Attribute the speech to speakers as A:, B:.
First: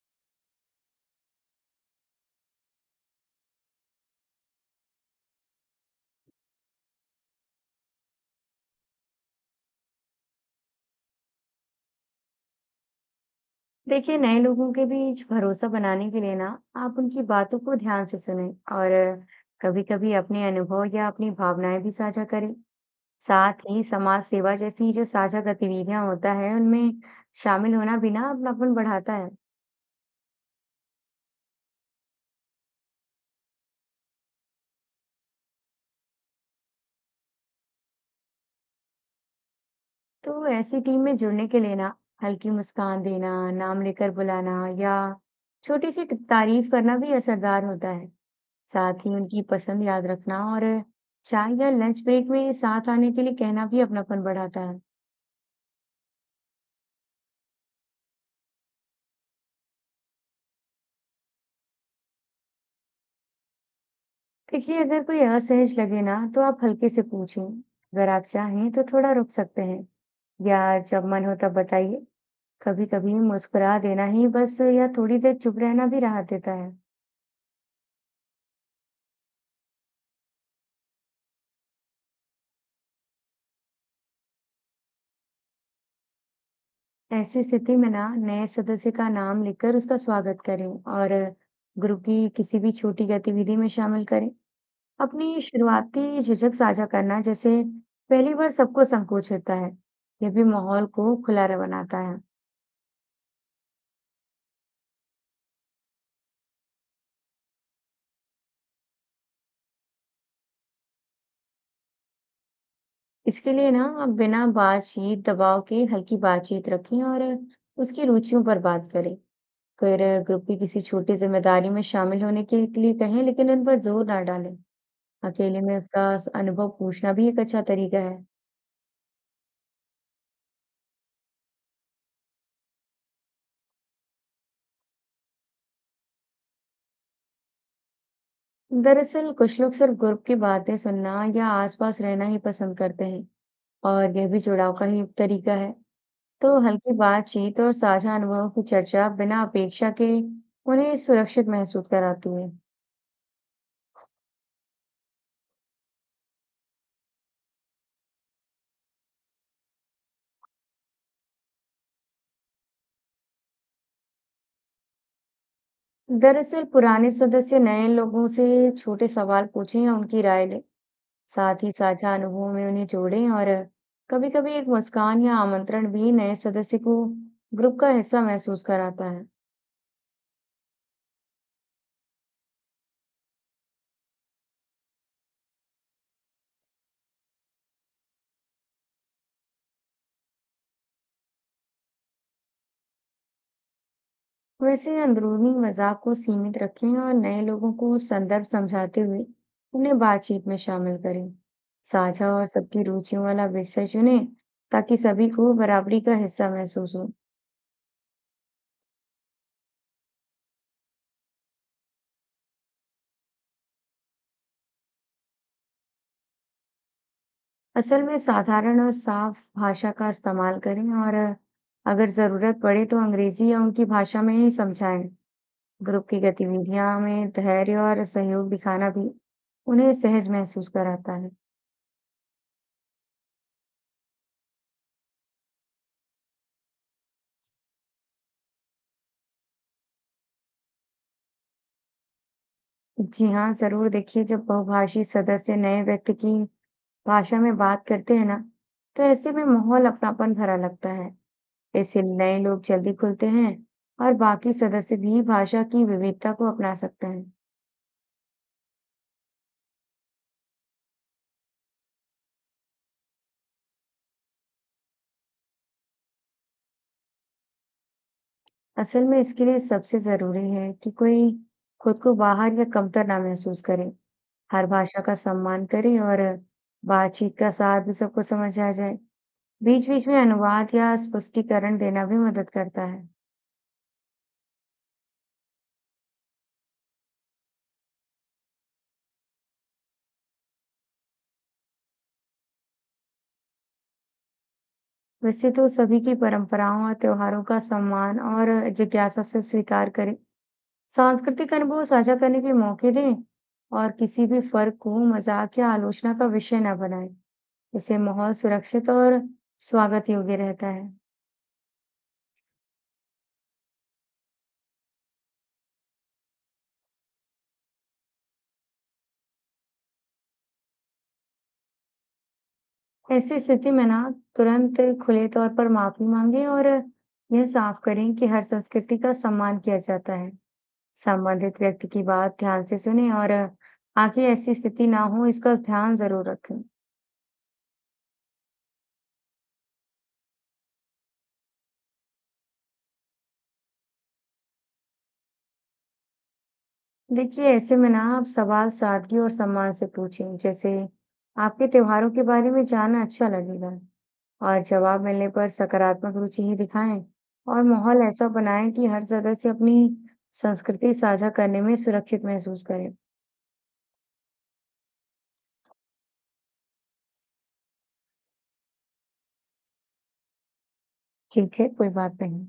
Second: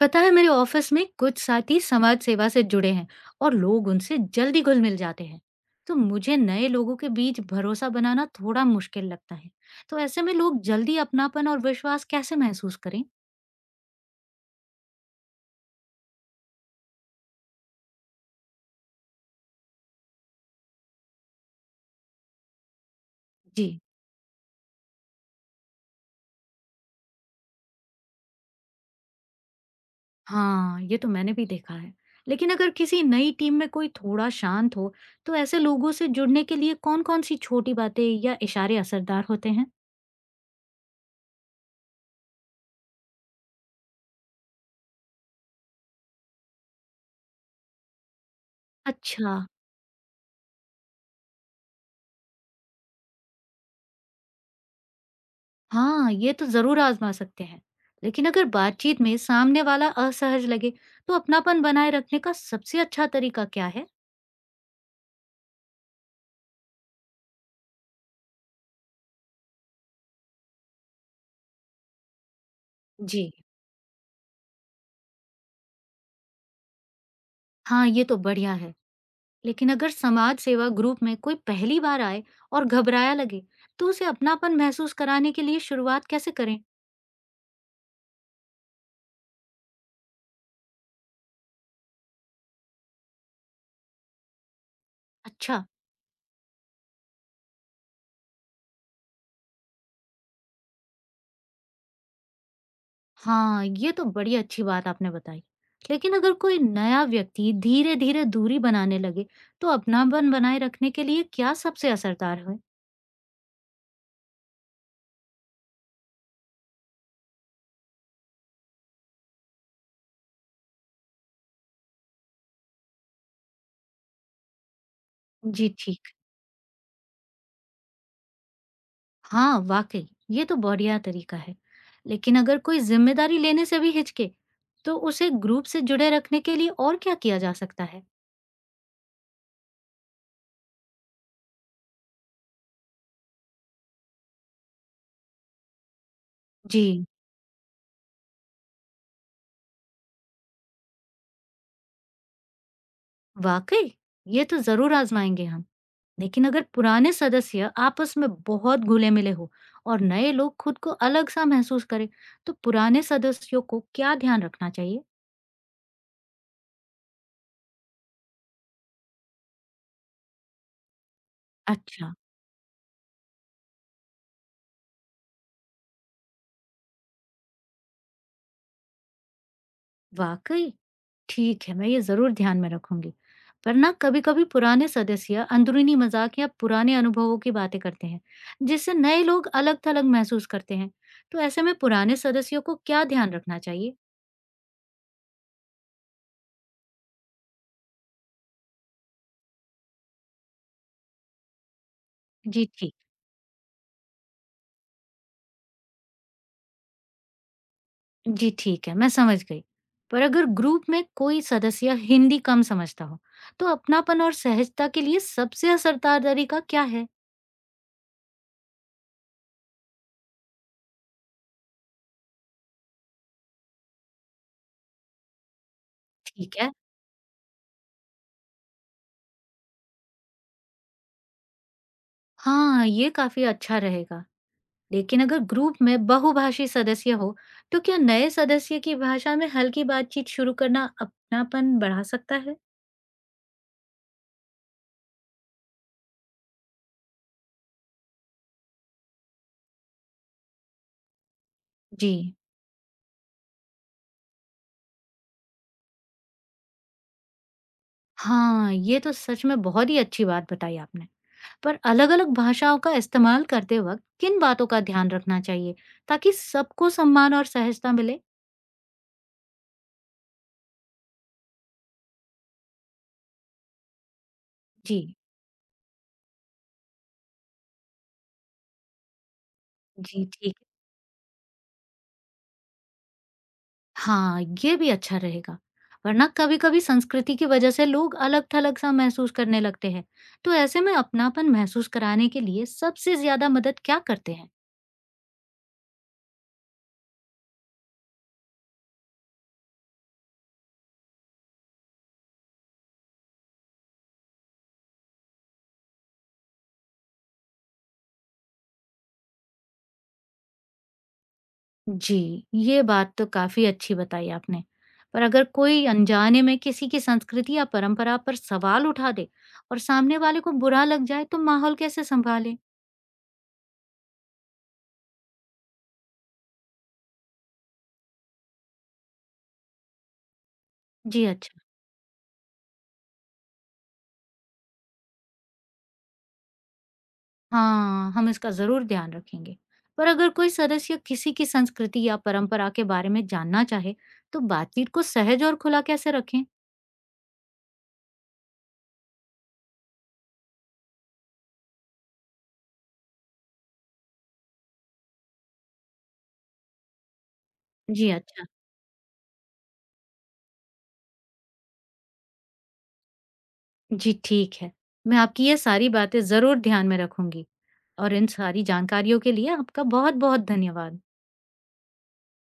A: पता है मेरे ऑफिस में कुछ साथी समाज सेवा से जुड़े हैं। और लोग उनसे जल्दी घुल मिल जाते हैं। तो मुझे नए लोगों के बीच भरोसा बनाना थोड़ा मुश्किल लगता है। तो ऐसे में लोग जल्दी अपनापन और विश्वास कैसे महसूस करें?
B: देखिए नए लोगों के बीच भरोसा बनाने के लिए ना आप उनकी बातों को ध्यान से सुनें और कभी कभी अपने अनुभव या अपनी भावनाएं भी साझा करें। साथ
A: जी।
B: ही समाज सेवा जैसी जो साझा गतिविधियां होता है उनमें शामिल होना भी ना अपनापन बढ़ाता है।
A: हाँ, ये तो मैंने भी देखा है। लेकिन अगर किसी नई टीम में कोई थोड़ा शांत हो, तो ऐसे लोगों से जुड़ने के लिए कौन कौन सी छोटी बातें या इशारे असरदार होते हैं?
B: तो ऐसी टीम में जुड़ने के लिए ना हल्की मुस्कान देना, नाम लेकर बुलाना या छोटी सी तारीफ करना भी असरदार होता है। साथ ही
A: अच्छा।
B: उनकी पसंद याद रखना और चाय या लंच ब्रेक में साथ आने के लिए कहना भी अपनापन बढ़ाता है।
A: हाँ, ये तो ज़रूर आज़मा सकते हैं। लेकिन अगर बातचीत में सामने वाला असहज लगे, तो अपनापन बनाए रखने का सबसे अच्छा तरीका क्या है?
B: देखिए अगर कोई असहज लगे ना तो आप हल्के से पूछें, अगर आप चाहें तो थोड़ा रुक सकते हैं या जब मन हो तब बताइए। कभी कभी
A: जी।
B: मुस्कुरा देना ही बस या थोड़ी देर चुप रहना भी राहत देता है।
A: हाँ, ये तो बढ़िया है। लेकिन अगर समाज सेवा ग्रुप में कोई पहली बार आए और घबराया लगे, तो उसे अपनापन महसूस कराने के लिए शुरुआत कैसे करें?
B: ऐसी स्थिति में ना नए सदस्य का नाम लिखकर उसका स्वागत करें और ग्रुप की किसी भी छोटी गतिविधि में शामिल करें। अपनी
A: अच्छा।
B: शुरुआती झिझक साझा करना, जैसे पहली बार सबको संकोच होता है, यह भी माहौल को खुला बनाता है।
A: हाँ, ये तो बड़ी अच्छी बात आपने बताई। लेकिन अगर कोई नया व्यक्ति धीरे-धीरे दूरी बनाने लगे, तो अपनापन बनाए रखने के लिए क्या सबसे असरदार है?
B: इसके लिए ना आप बिना बातचीत दबाव के हल्की बातचीत रखें और उसकी रुचियों पर बात करें। फिर ग्रुप की किसी छोटी जिम्मेदारी में शामिल होने के लिए कहें, लेकिन उन पर जोर ना डालें। अकेले
A: जी
B: में
A: ठीक।
B: उसका अनुभव पूछना भी एक अच्छा तरीका है।
A: हाँ, वाक़ई, ये तो बढ़िया तरीका है। लेकिन अगर कोई ज़िम्मेदारी लेने से भी हिचके, तो उसे ग्रुप से जुड़े रखने के लिए और क्या किया जा सकता है?
B: दरअसल कुछ लोग सिर्फ ग्रुप की बातें सुनना या आसपास रहना ही पसंद करते हैं और यह भी जुड़ाव का ही एक तरीका है। तो हल्की
A: जी,
B: बातचीत और साझा अनुभवों की चर्चा बिना अपेक्षा के उन्हें सुरक्षित महसूस कराती है।
A: वाक़ई, ये तो ज़रूर आज़माएँगे हम। लेकिन अगर पुराने सदस्य आपस में बहुत घुले-मिले हों और नए लोग खुद को अलग-सा महसूस करें, तो पुराने सदस्यों को क्या ध्यान रखना चाहिए?
B: दरअसल पुराने सदस्य नए लोगों से छोटे सवाल पूछें या उनकी राय लें। साथ ही
A: अच्छा,
B: साझा अनुभवों में उन्हें जोड़ें और कभी-कभी एक मुस्कान या आमंत्रण भी नए सदस्य को ग्रुप का हिस्सा महसूस कराता है।
A: वाक़ई। ठीक है, मैं ये ज़रूर ध्यान में रखूँगी। पर ना कभी-कभी पुराने सदस्य अंदरूनी मज़ाक या पुराने अनुभवों की बातें करते हैं, जिससे नए लोग अलग-थलग महसूस करते हैं। तो ऐसे में पुराने सदस्यों को क्या ध्यान रखना चाहिए?
B: वैसे अंदरूनी मजाक को सीमित रखें और नए लोगों को संदर्भ समझाते हुए उन्हें बातचीत में शामिल करें। साझा और
A: जी,
B: सबकी
A: ठीक।
B: रुचियों वाला विषय चुनें ताकि सभी को बराबरी का हिस्सा महसूस हो।
A: जी, ठीक है, मैं समझ गई। पर अगर ग्रुप में कोई सदस्य हिंदी कम समझता हो, तो अपनापन और सहजता के लिए सबसे असरदार तरीका क्या है?
B: असल में साधारण और साफ भाषा का इस्तेमाल करें और अगर ज़रूरत पड़े तो अंग्रेजी या उनकी भाषा में ही समझाएं। ग्रुप की
A: ठीक है।
B: गतिविधियां में धैर्य और सहयोग दिखाना भी उन्हें सहज महसूस कराता है।
A: हाँ, ये काफ़ी अच्छा रहेगा। लेकिन अगर ग्रुप में बहुभाषी सदस्य हो, तो क्या नए सदस्य की भाषा में हल्की बातचीत शुरू करना अपनापन बढ़ा सकता है?
B: जी हाँ, ज़रूर। देखिए जब बहुभाषी सदस्य नए व्यक्ति की भाषा में बात करते हैं ना, तो ऐसे में माहौल अपनापन भरा लगता है। इससे
A: जी।
B: नए लोग जल्दी खुलते हैं और बाकी सदस्य भी भाषा की विविधता को अपना सकते हैं।
A: हाँ, ये तो सच में बहुत ही अच्छी बात बताई आपने। पर अलग-अलग भाषाओं का इस्तेमाल करते वक्त किन बातों का ध्यान रखना चाहिए, ताकि सबको सम्मान और सहजता मिले?
B: असल में इसके लिए सबसे जरूरी है कि कोई खुद को बाहर या कमतर ना महसूस करे। हर
A: जी,
B: भाषा का सम्मान करे और बातचीत का सार भी सबको समझ आ जाए। बीच बीच में
A: जी, ठीक।
B: अनुवाद या स्पष्टीकरण देना भी मदद करता है।
A: हाँ, ये भी अच्छा रहेगा। वरना कभी-कभी संस्कृति की वजह से लोग अलग-थलग सा महसूस करने लगते हैं। तो ऐसे में अपनापन महसूस कराने के लिए सबसे ज़्यादा मदद क्या करते हैं?
B: वैसे तो सभी की परंपराओं और त्योहारों का सम्मान और जिज्ञासा से स्वीकार करें। सांस्कृतिक अनुभव साझा करने के मौके दें और किसी भी फर्क को मजाक या आलोचना का विषय ना बनाएं। इससे माहौल सुरक्षित और स्वागत योग्य रहता है।
A: जी, ये बात तो काफ़ी अच्छी बताई आपने। पर अगर कोई अनजाने में किसी की संस्कृति या परंपरा पर सवाल उठा दे और सामने वाले को बुरा लग जाए, तो माहौल कैसे सँभालें?
B: ऐसी स्थिति में ना तुरंत खुले तौर पर माफी मांगे और यह साफ करें कि हर संस्कृति का सम्मान किया जाता है।
A: जी,
B: संबंधित
A: अच्छा।
B: व्यक्ति की बात ध्यान से सुने और आगे ऐसी स्थिति ना हो इसका ध्यान जरूर रखें।
A: हाँ, हम इसका ज़रूर ध्यान रखेंगे। पर अगर कोई सदस्य किसी की संस्कृति या परंपरा के बारे में जानना चाहे, तो बातचीत को सहज और खुला कैसे रखें?
B: देखिए ऐसे में ना आप सवाल सादगी और सम्मान से पूछें, जैसे आपके त्योहारों के बारे में जानना अच्छा लगेगा। और जवाब मिलने पर सकारात्मक रुचि ही दिखाएं और माहौल
A: जी
B: ऐसा
A: अच्छा।
B: बनाएं कि हर सदस्य अपनी संस्कृति साझा करने में सुरक्षित महसूस करे।
A: जी ठीक है। मैं आपकी ये सारी बातें ज़रूर ध्यान में रखूंगी। और इन सारी जानकारियों के लिए आपका बहुत-बहुत धन्यवाद।
B: ठीक है, कोई बात नहीं।